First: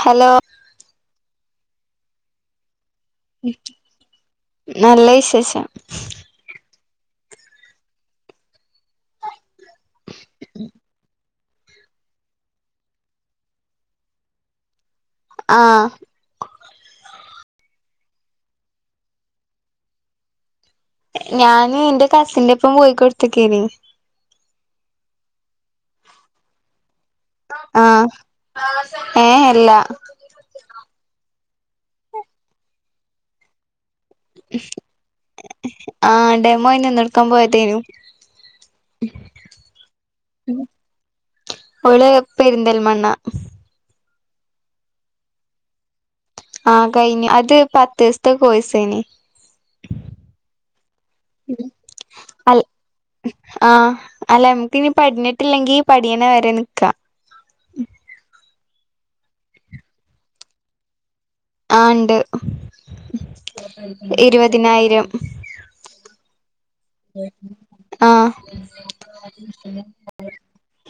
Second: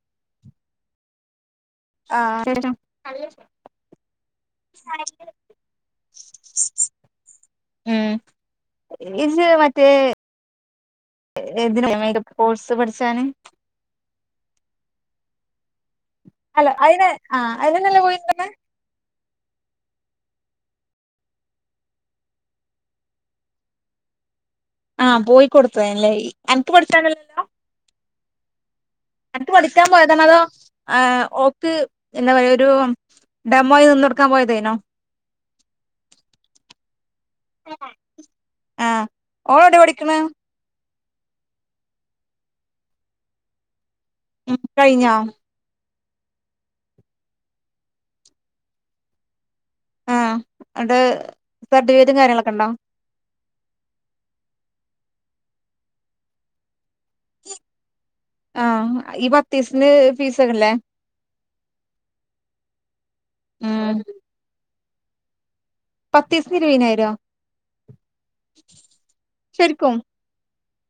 Hello..... ആ... ഉം........ നല്ല വിശേഷം. ഉം ഇജ് മറ്റേ എതിന് കോഴ്സ് പഠിച്ചാന് ആ.... അല്ല അയിന് അ അയിനന്നല്ലേ പോയിന്നത് ഞാന് ന്റെ കസിന്റെപ്പം പോയി കൊടുത്ത്ക്കേന് അ പോയി കൊടുത്തതേലെ അനക്ക് പഠിച്ചാനല്ലെ അ.. അനക്ക് പഠിക്കാൻ പോയതണതും ആ.. ഓക്ക് ഇന്ത പറയാ ഒരൂ.. ഡ മ്മായിനിന്നൊട്ക്കാൻ പോയ്തേനോ ആ.. ഡെമോയി നിന്നൊട്ക്കാൻ പോയ്തേനു അ ഓളെവ്ടെ പഠിക്കിണേ ഓള് പെരിന്തൽമണ്ണ ഉം മ് കഴിഞ്ഞോ ആ.. കഴിഞ് അത് പത്തീസത്തെ കോഴ്സേനി അ അടെ സർട്ടിഫിക്കറ്റും കാര്യങ്ങളൊക്കെണ്ടോ മ് അ അല്ല ഞമ്മക്കിനി പഠഞ്ഞിട്ടില്ലെങ്കി പഠിയിണ വരെ നിക്കാ.. അ... ഈ പത്തീസത്തിന് ഫീസൊക്കല്ലേ ആ.. ണ്ട് ഉം ഇരുപതിനായിരം പത്തീസ് അ...... ശരിക്കും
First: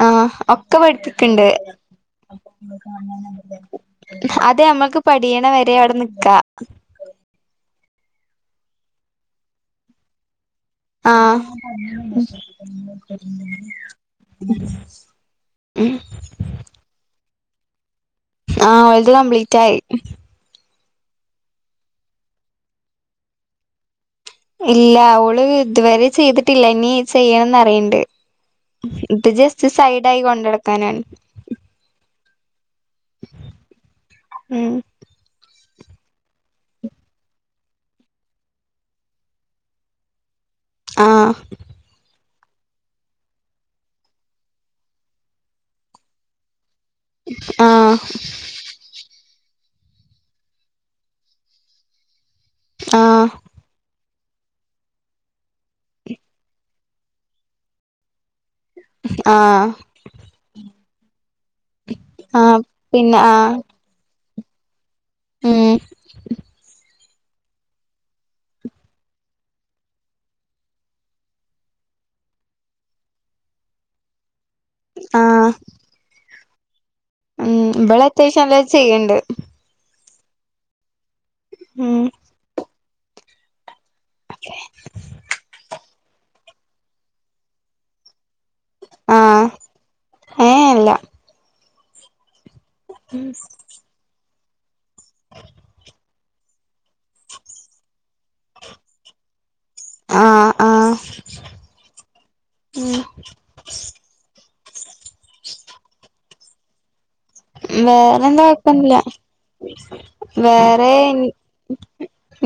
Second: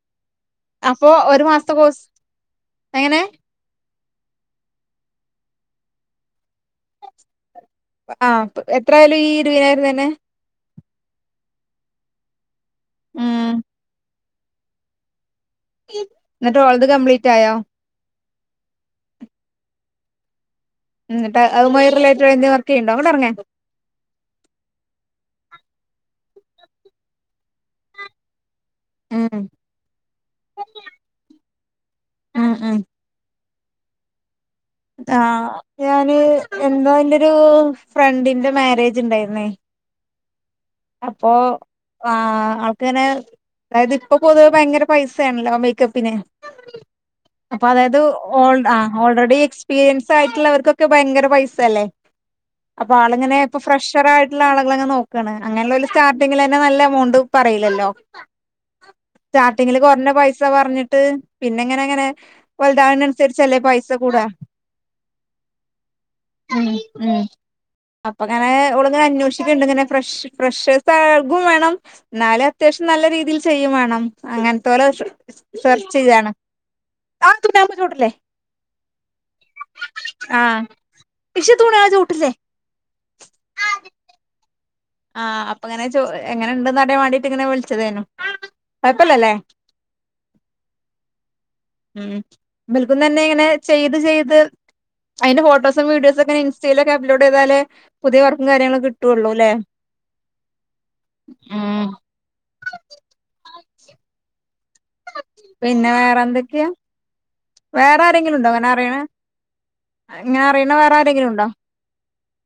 അ.... ഒക്ക അപ്പൊ ഒരു പഠിപ്പിക്ക്ണ്ട് മാസത്തെ കോഴ്സ് എങ്ങനെ മ്ഹ് അത്‌ ഞമ്മൾക്ക് പടിയിണ വരെ അവ്ടെ നിക്കാ പ് ആപ്.. എത്രായാലും ഈ ഇരുവയിനാരംതന്നെ ആ.. മ്.. ഉം മ് ന്ന്ട്ടോളത് കംപ്ലീറ്റായോ ആഹ് ഓല്ത് കംപ്ലീറ്റായി ന്നട്ട് അത്‌മായി റിലേറ്റഡായി എന്തേലും വർക്കെയ്യ്ണ്ടോ? ഇല്ലാ ഓള് ഇത് വരെ ചെയ്തിട്ടില്ല ഇനി ചെയ്യണംന്നറിണ്ട് ഇത് ഉം ജസ്റ്റ് സൈഡായി കൊണ്ടട്ക്കാനാണ്. ആഹ് ആഹ് ഉം ദാ ഞാന് എന്താന്റൊരു ഫ്രണ്ടിന്റെ മാരേജ്ണ്ടായിര്ന്നേ അപ്പോ ആഹ് ആഹ് ആൾക്ക്ങ്ങനെ അതായത് ഇപ്പൊ പൊതുവെ ഭയങ്കര പൈസേണല്ലോ മെയ്ക്കപ്പിന് അപ്പൊ ആഹ് അതായത് ഓൾ ആ ഓൾറെഡി എക്സ്പീരിയൻസായിട്ടുള്ളവർക്കൊക്കെ ഭയങ്കര പൈസല്ലേ അപ്പോ ആഹ് ആളിങ്ങനെ ഇപ്പോ ഫ്രഷറായിട്ട് ള്ള ആള്കളെ ങ്ങനെ നോക്കാണ് അങ്ങനെയുള്ളോര് സ്റ്റാർട്ടിങ്ങിലെന്നെ നല്ല എമൗണ്ട് പറീല്ലല്ലോ. ആഹ് സ്റ്റാർട്ടിങ്ങില് കൊർഞ്ഞ പൈസ പറഞ്ഞിട്ട് പിന്നെ ങ്ങനെങ്ങനെ ആഹ് പിന്നെ ആഹ് വൽതാവുന്നൻസര്ച്ചല്ലേ പൈസ കൂടാ ഉം ഉം ഉം അപ്പ ങ്ങനെ ഓള് ങ്ങനെ അന്വോഷിക്ക്ണ്ട് ങ്ങനെ ഫ്രഷ് ഫ്രഷേർസ്സാൽകും വേണം ന്നാലും അത്യാവശ്യം നല്ല രീതിയിൽ ചെയ്യും വേണം അങ്ങൻ തോലെ ഷ്ഷ് ആഹ് സെർചെയ്യാണ്. ഉം ഉം ഇബള് അത്യാവശ്യ ല്ലോം ചെയ്യ്ണ്ട്. ആഹ് ഉം ആഹ് അപ്പ ങ്ങനെ ചോ എങ്ങനെണ്ട്ന്നറിയാൻ വേണ്ടീട്ട് ങ്ങനെ വിൽച്ചതേനു. ആഹ് ഏഹ് ഇല്ല ഉം ഇബൽക്കുംന്നന്നെ ഇങ്ങനെ ചെയ്ത് ചെയ്ത് അയ്ന്റെ ഫോട്ടോസും വീഡിയോസും ഒക്കെ ഇൻസ്റ്റയിലൊക്കെ അപ് ലോഡ് ചെയതാല് പുതിയ വർക്കും കാര്യങ്ങളൊക്കെ കിട്ടുവൊള്ളൂ ല്ലേ ആഹ് ആഹ് ഊം പിന്നെ വേറെ എന്തൊക്കെയാ വേറെ ആരെങ്കിലും വേറെന്താ ഉണ്ടോ അങ്ങനെ അറിയണ കൊഴപ്പൊന്നില്ല ഇങ്ങനെ അറിയണ വേറേ വേറെ എൻ ആരെങ്കിലും ഉണ്ടോ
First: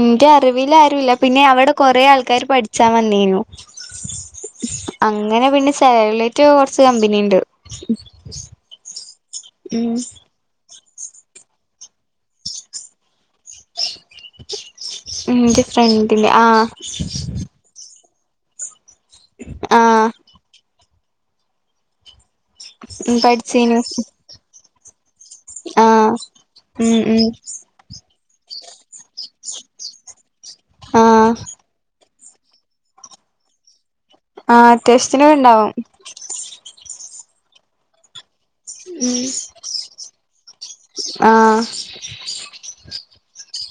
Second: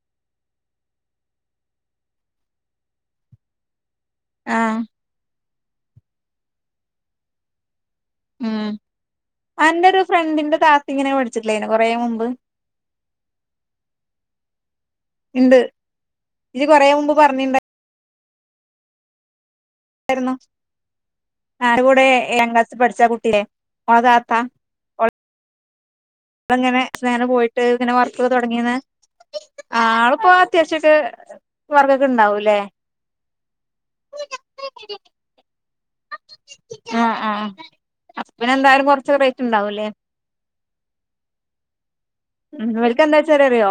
ന്റെ അറിവില് ആരുല്ല പിന്നെ അവിടെ കൊറെ ആൾക്കാര് പഠിച്ചാൻ വന്നീനു ആഹ് അങ്ങനെ പിന്നെ [unintelligible] യിട്ട് കൊറച്ച് കമ്പനിണ്ട് മ്മ് അന്റെ ഒരു ഫ്രണ്ടിന്റെ താത്ത് ഇങ്ങനെ പഠിച്ചിട്ടില്ലായിനോ കൊറേ മുമ്പ് ഇണ്ട് ഇന്റെ ഫ്രണ്ടിന്റെ ഇജ്ജ് ആഹ് കൊറേ മുമ്പ് പറഞ്ഞിണ്ടാ ആഹ് രുന്നു ആരെ കൂടേ ഏഴാം ക്ലാസിൽ പഠച്ചാ ഉം കുട്ടിയേ പഠിച്ചീനു ഓളെ താത്ത ആഹ് ഓള്ങ്ങനെ ഉം ഉം [unintelligible] പോയിട്ട് ഇങ്ങനെ വർ [unintelligible] തൊടങ്ങിയെന്ന്ആഹ് ആളിപ്പോ അത്യാവശ്യൊക്കെ ആഹ് വർക്കൊ ക്കെണ്ടാവൂല്ലേ ആഹ് അത്യാവശ്യത്തിന് ഇണ്ടാവും ആഹ് ആഹ് പിന്നെ എന്തായാലും കൊറച്ച് റേറ്റ് ഉണ്ടാവുല്ലേ ആഹ് മ്മ് ഇവൽക്ക് എന്താ വെച്ചാല് അറിയോ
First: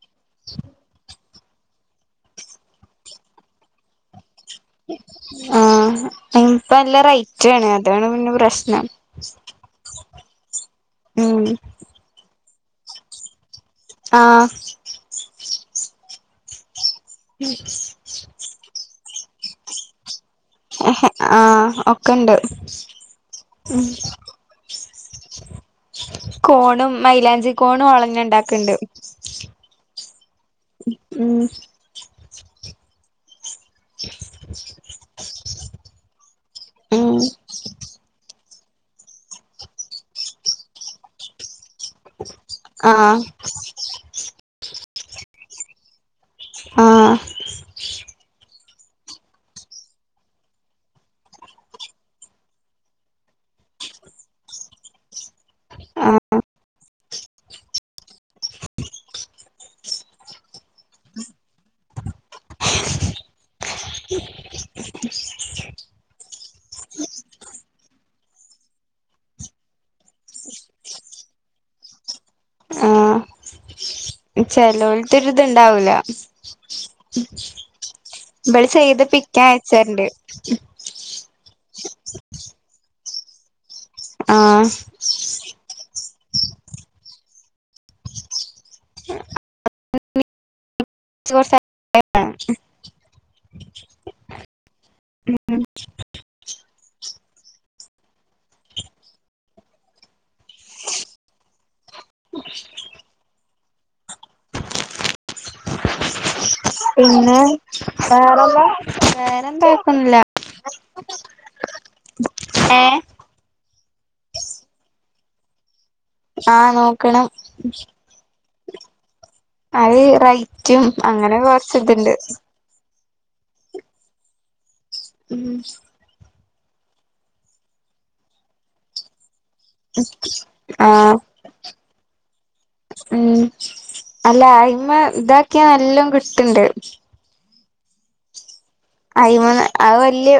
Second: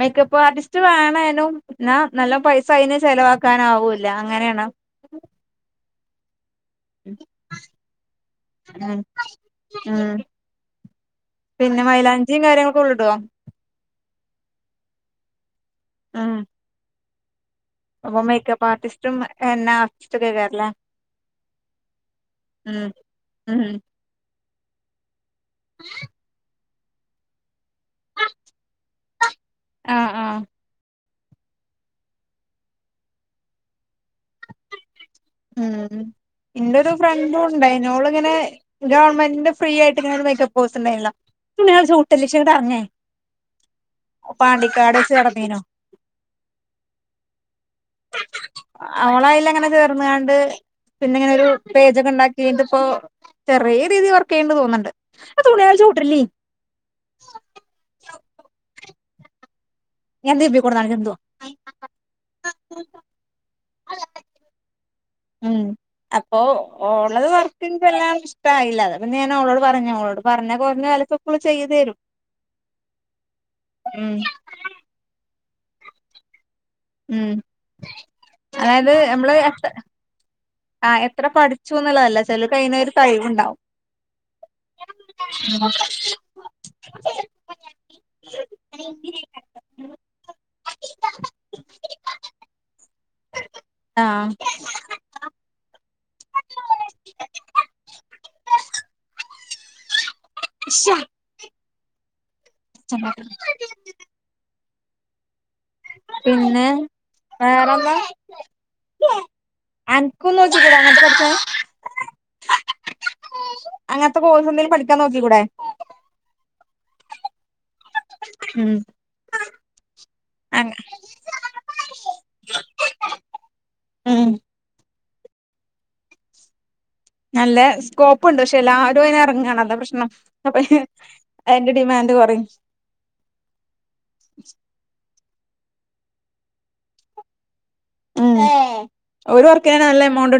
മേക്കപ്പ് ആർട്ടിസ്റ്റ് വേണാനും എന്നാ നല്ല പൈസ അയ്ന് ചെലവാക്കാന് ആവൂല്ല ആഹ് ഇപ്പം നല്ല റേറ്റ് ആണ് അതാണ് പിന്നെ പ്ര മ്മ് മ്മ് ഉം പിന്നെ മൈലാഞ്ചിയും കാര്യങ്ങളൊക്കെ ഓളിടോ ആഹ് മ്മ് അപ്പൊ മേക്കപ്പ് ആർട്ടിസ്റ്റും എന്നാ ആഹ് ഒക്കെണ്ട് ഉം ഉം മ്മ് കോണും മൈലാഞ്ചി കോണും ഓളന്നെ ഉണ്ടാക്കണ്ട് ആഹ് ആഹ് മ്മ് എൻ്റെ ഒരു ഉം ഫ്രണ്ടും ഉണ്ടായിന് ഓളിങ്ങനെ ഗവൺമെന്റിന്റെ ഫ്രീ ആയിട്ട് ഇങ്ങനെ ഒരു മേക്കപ്പ് കോഴ്‌സ് ഉണ്ടാരുന്നല്ലോ പത്ത ലക്ഷം ക പറഞ്ഞേ ആഹ് പാണ്ടിക്കാട് വെച്ച് കടന്നീനോ [unintelligible] ആ അവളായില എങ്ങനെ ചേർന്ന കണ്ട് പിന്നെ ഇങ്ങനെൊ ഒരു പേജൊക്കെ ഉണ്ടാക്കി് ഇപ്പോ ചെറിയ രീതിൽ വർക്ക് ചെയ്യണ്ടി തോന്നുന്നുണ്ട് ആ തുണയാൾ ആഹ് ചവിട്ടലി ഞാൻന്ത്ബ കൊടുതണിക്കന്ത ഉം അപ്പൊ ഉള്ളത് വർക്കില്ല ഇഷ്ടമായില്ല അ അപ്പൊ ഞാൻ അവളോട് പറഞ്ഞ അവളോട് പറഞ്ഞ കുഞ്ഞ ക്ക ചെയ്തു തരും ആഹ ഉം ചെലോലത്തരി ഇത്ണ്ടാവൂല ഉം ഇബള് ചെയ്ത് പിക്കാൻ അയച്ചാറുണ്ട് ആഹ എത്ര പഠിച്ചുന്നുള്ളതല്ല ചെല ക അയിനൊ ഒരു കഴിവുണ്ടാാവും ആഹ് ആ വർഷ ആഹ ശ ചട്ട പിന്നെ പിന്നെ വേറെന്താ വേറെല്ല വേറെന്താ കേക്കുന്നില്ല അനക്കും നോക്കിക്കൂടെ അങ്ങനത്തെ പഠിച്ചാൻ ഏ അങ്ങനത്തെ കോഴ്സ് എന്തെങ്കിലും പഠിക്കാൻ നോക്കിിക്കൂടെ ആഹ നോക്കണം ഉം അത് റൈറ്റും അങ്ങനെ കൊറച്ച ഇതുണ്ട് ഉം ഉം [unintelligible] നല്ല സ്കോപ്പ്ുണ്ട് പക്ഷെ എല്ലാവരും അെ ഇറങ്ങണം [unintelligible] പ്രശ്നം അപ്പൊ ആഹ് അതിന്റെ ഡിമാൻഡ് കുറയും [unintelligible] ഉം അല്ല അയി്മ ഇതാക്കിയ നല്ലോ കിട്ടണ്ട് ആ അയിന്ന് അത് വല്യ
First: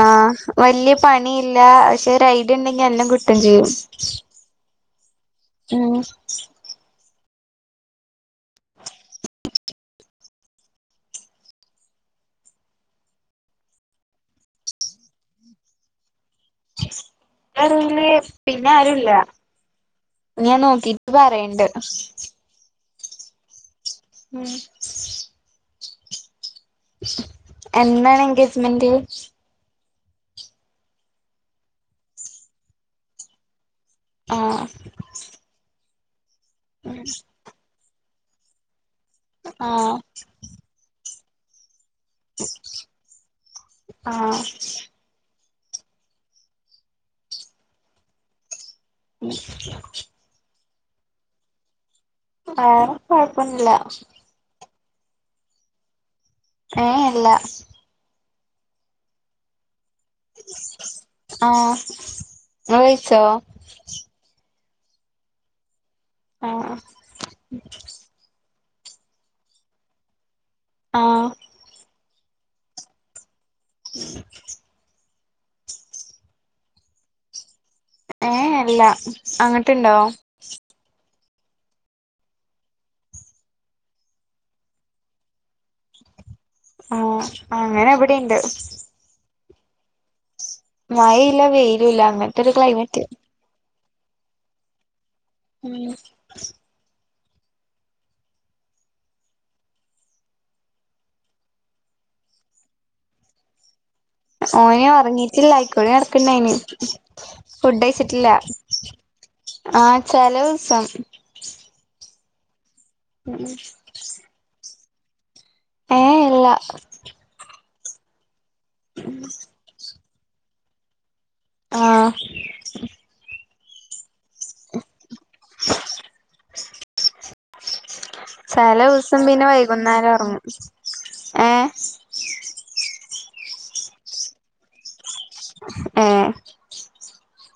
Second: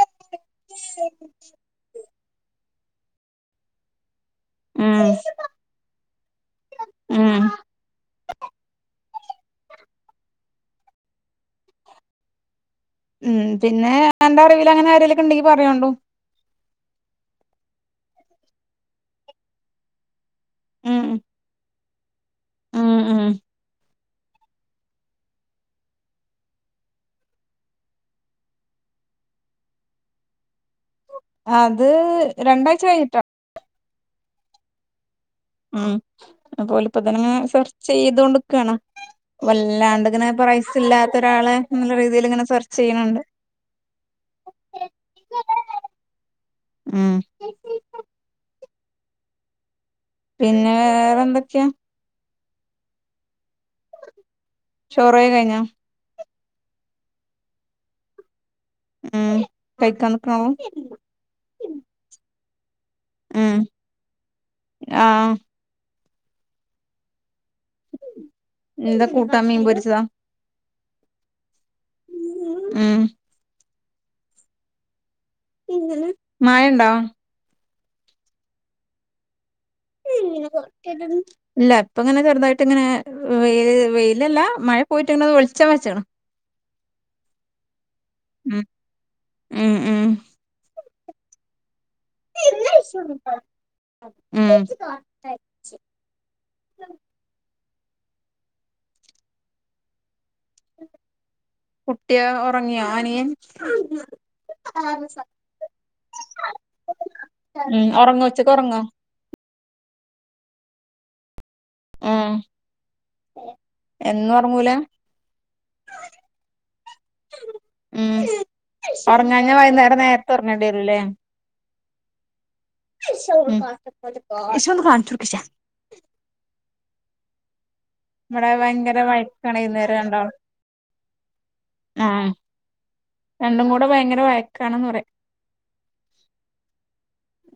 ആ വല്യ പണിയില്ല പക്ഷെ ഐഡിയ ഉണ്ടെങ്കി എല്ലാം കിട്ടം ചെയ്യും ഉം ഉ ആഹ ഉം പിന്നെ എന്റെ അറിവിൽ അങ്ങനെ ആരെലൊക്കെ ഉണ്ടെങ്കി പറയണ്ടോ റി പിന്നെ ആരുുല്ല ഞാൻ ഉം നോക്കിട്ട് പറയണ്ട് ഉം ഉ ഉം എന്താണ് എൻഗേജ്മെന്റ് അത് രണ്ടാഴ്ച കായിട്ടാ ആഹ ഉ അ പോല ഇപ്പ തനങ്ങനെ സെർച്ച് ചെയ്തുകൊണ്ട്ിക്കുകയണ ആഹ് വല്ലാണ്ട്ിങ്ങനെ പ്രൈസ ഇല്ലാത്ത ഒരാള് നല്ല രീതിൽ ഇങ്ങനെ സെർച്ച് ചെയ്യണണ്ട് ആഹ് ഉ ഉ [unintelligible] പിന്നെ വേറെ എന്തൊക്കെയാ വറെ കൊഴപ്പന്നില്ല ചോറയ കഴിഞ്ഞോ ഏ അല്ല ഉം കൈിക്കാന പ്രോ ഇങ്ങ്ള്ഴിസോ ആഹ ആഹ എന്താ കൂട്ടാ മീൻ പൊരിച്ചതാ ആഹ ഉഹ ഉം മയണ്ടാവോ ഏ അല്ല അങ്ങ ഊം ഇതങ്ങനെ തുറക്കല് ഇല്ല ഇപ്പ ഇങ്ങനെ ചെറുതായിട്ട് ഇങ്ങനെ വെൽ വെയിലല്ല മഴ പോയിട്ട് ഇങ്ങനെത് വെളിച്ചം വെച്ചണം ആ അങ്ങനെ എവിടെുണ്ട് ഉം ഉം ഉം [unintelligible] മഴയില്ല വെയിലുംല്ല അങ്ങനത്തെ ഒരു ക്ലൈമറ്റ് ഉം ഉം [unintelligible] കുട്ടിയ ഉറങ്ങിയ അനിയൻ ഓന ഉറങ്ങിട്ടില്ല ആയിക്കോടി നടക്കണ്ടായിന് ഫുഡ ഉം അഴച്ചിട്ടില്ല ഒറങ്ങോ ഉച്ചക്ക് ഒറങ്ങോ ആഹ ചല ദിവസം ആഹ ഉം [unintelligible] ഏ ഇല്ല [unintelligible] ഉം ഉഞ്ഞ കഴഞ്ഞാ വൈകുന്നേരം നേരത്തെ ഉറങ്ങേണ്ടരല്ലേ ആഹ [unintelligible] ഇഷ ദുകാന ർക്കിച്ച ചില ദിവസം പിന്നെ വഴക്കാണ് വൈന്നേരം വൈകുന്നേരം രണ്ടാളും ഇറങ്ങും ആഏ ആഹ് [unintelligible] രണ്ടും കൂടെ ഭയങ്കര വയക്കാണന്ന് പറയാ ആഹ [unintelligible]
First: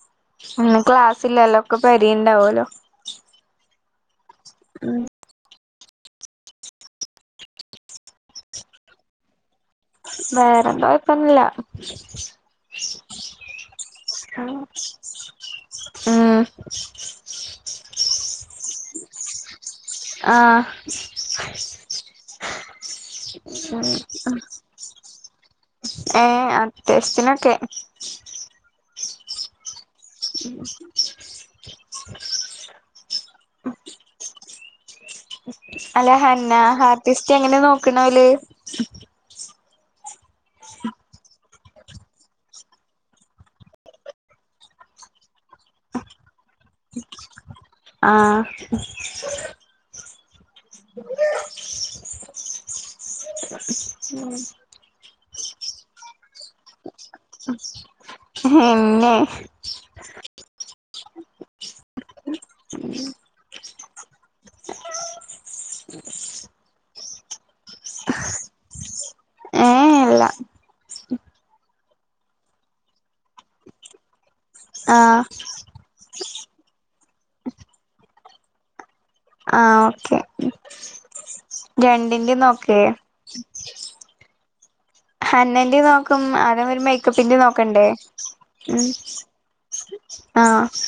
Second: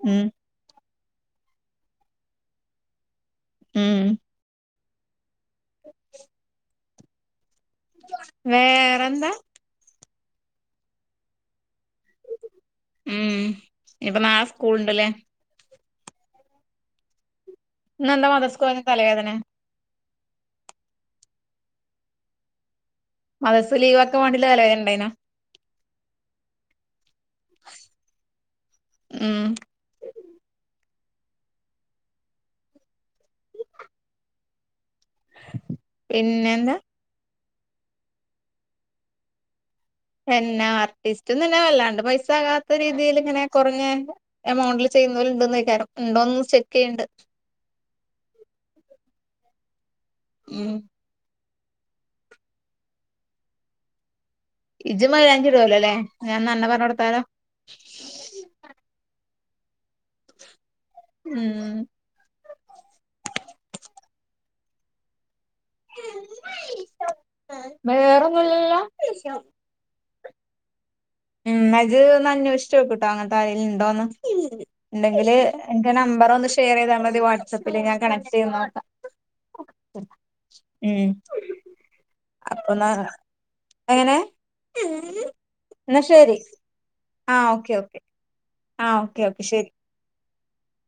ഉം [unintelligible] പി ക്ലാസ്ില്ലല്ല ഒക്കെ പരിയണ്ടാവല്ലോ ഉം ഉം [unintelligible] [inaudible] വേറെന്താ വേറെന്താ ഇയപ്പന്നില്ല ഉം ഇപ്പൊ നാ സ്കൂൾ ഉണ്ടല്ലേ ആഏ ന്താ മതർ സ്കൂറിന്റെ തലവേദന ആ മദർസ്സ് ലീവാക്കാ വേണ്ടിട്ട് തലവേദന ഉണ്ടായിന്നേ ഏ അത്യാവശത്തിനൊക്കെ ഉം [unintelligible] അല്ല ഹന്നാ പിന്നെന്താ ഹാർട്ടിസ്റ്റ് എങ്ങനെ നോക്കണല് എന്നെ ആർട്ടിസ്റ്റ് തന്നെ വല്ലാണ്ട് പൈസകാത്ത രീതി ല് ഇങ്ങനെ കുറഞ്ഞ എമൗണ്ടില് ചെയ ണ്ടോന്ന്ക്കറം ഉണ്ടോന്ന് ചെക്ക് ചെയ്യണ്ട് ആഹ് ഉം ഉം ഇജ് മയിലാഞ്ചി ഇടുല്ലോല്ലേ പിന്നെ ഉം ഉ [inaudible] വേറെയൊന്നുല്ലല്ലോ ഉ ഉം അത് ഒന്നനേഷിച്ചു നോക്കുട്ടോ അങ്ങനത്തെ ആരെലും ഉണ്ടോന്ന് ആഹ് ഉണ്ടെങ്കിൽ എന്റെ നമ്പറ് ഒന്ന് ഷെയർ ചെയ്താ മതി വാട്സആപ്പില് ഞാൻ കണക്ട് ചെയ്തു നോക്കാം ആഹ് ഓക്കെ ഉം രണ്ടിന്റെ നോക്ക് അപ്പൊന്നാ എങ്ങനെ ഹന്നന്റെ എന്നാ നോക്ക് ശരി അനാവരുമ്പോ മേക്കപ്പിന്റെ നോക്കണ്ടേ ഉം ആഹ് ഓക്കെ ഓക്കെ ശരി ആഹ്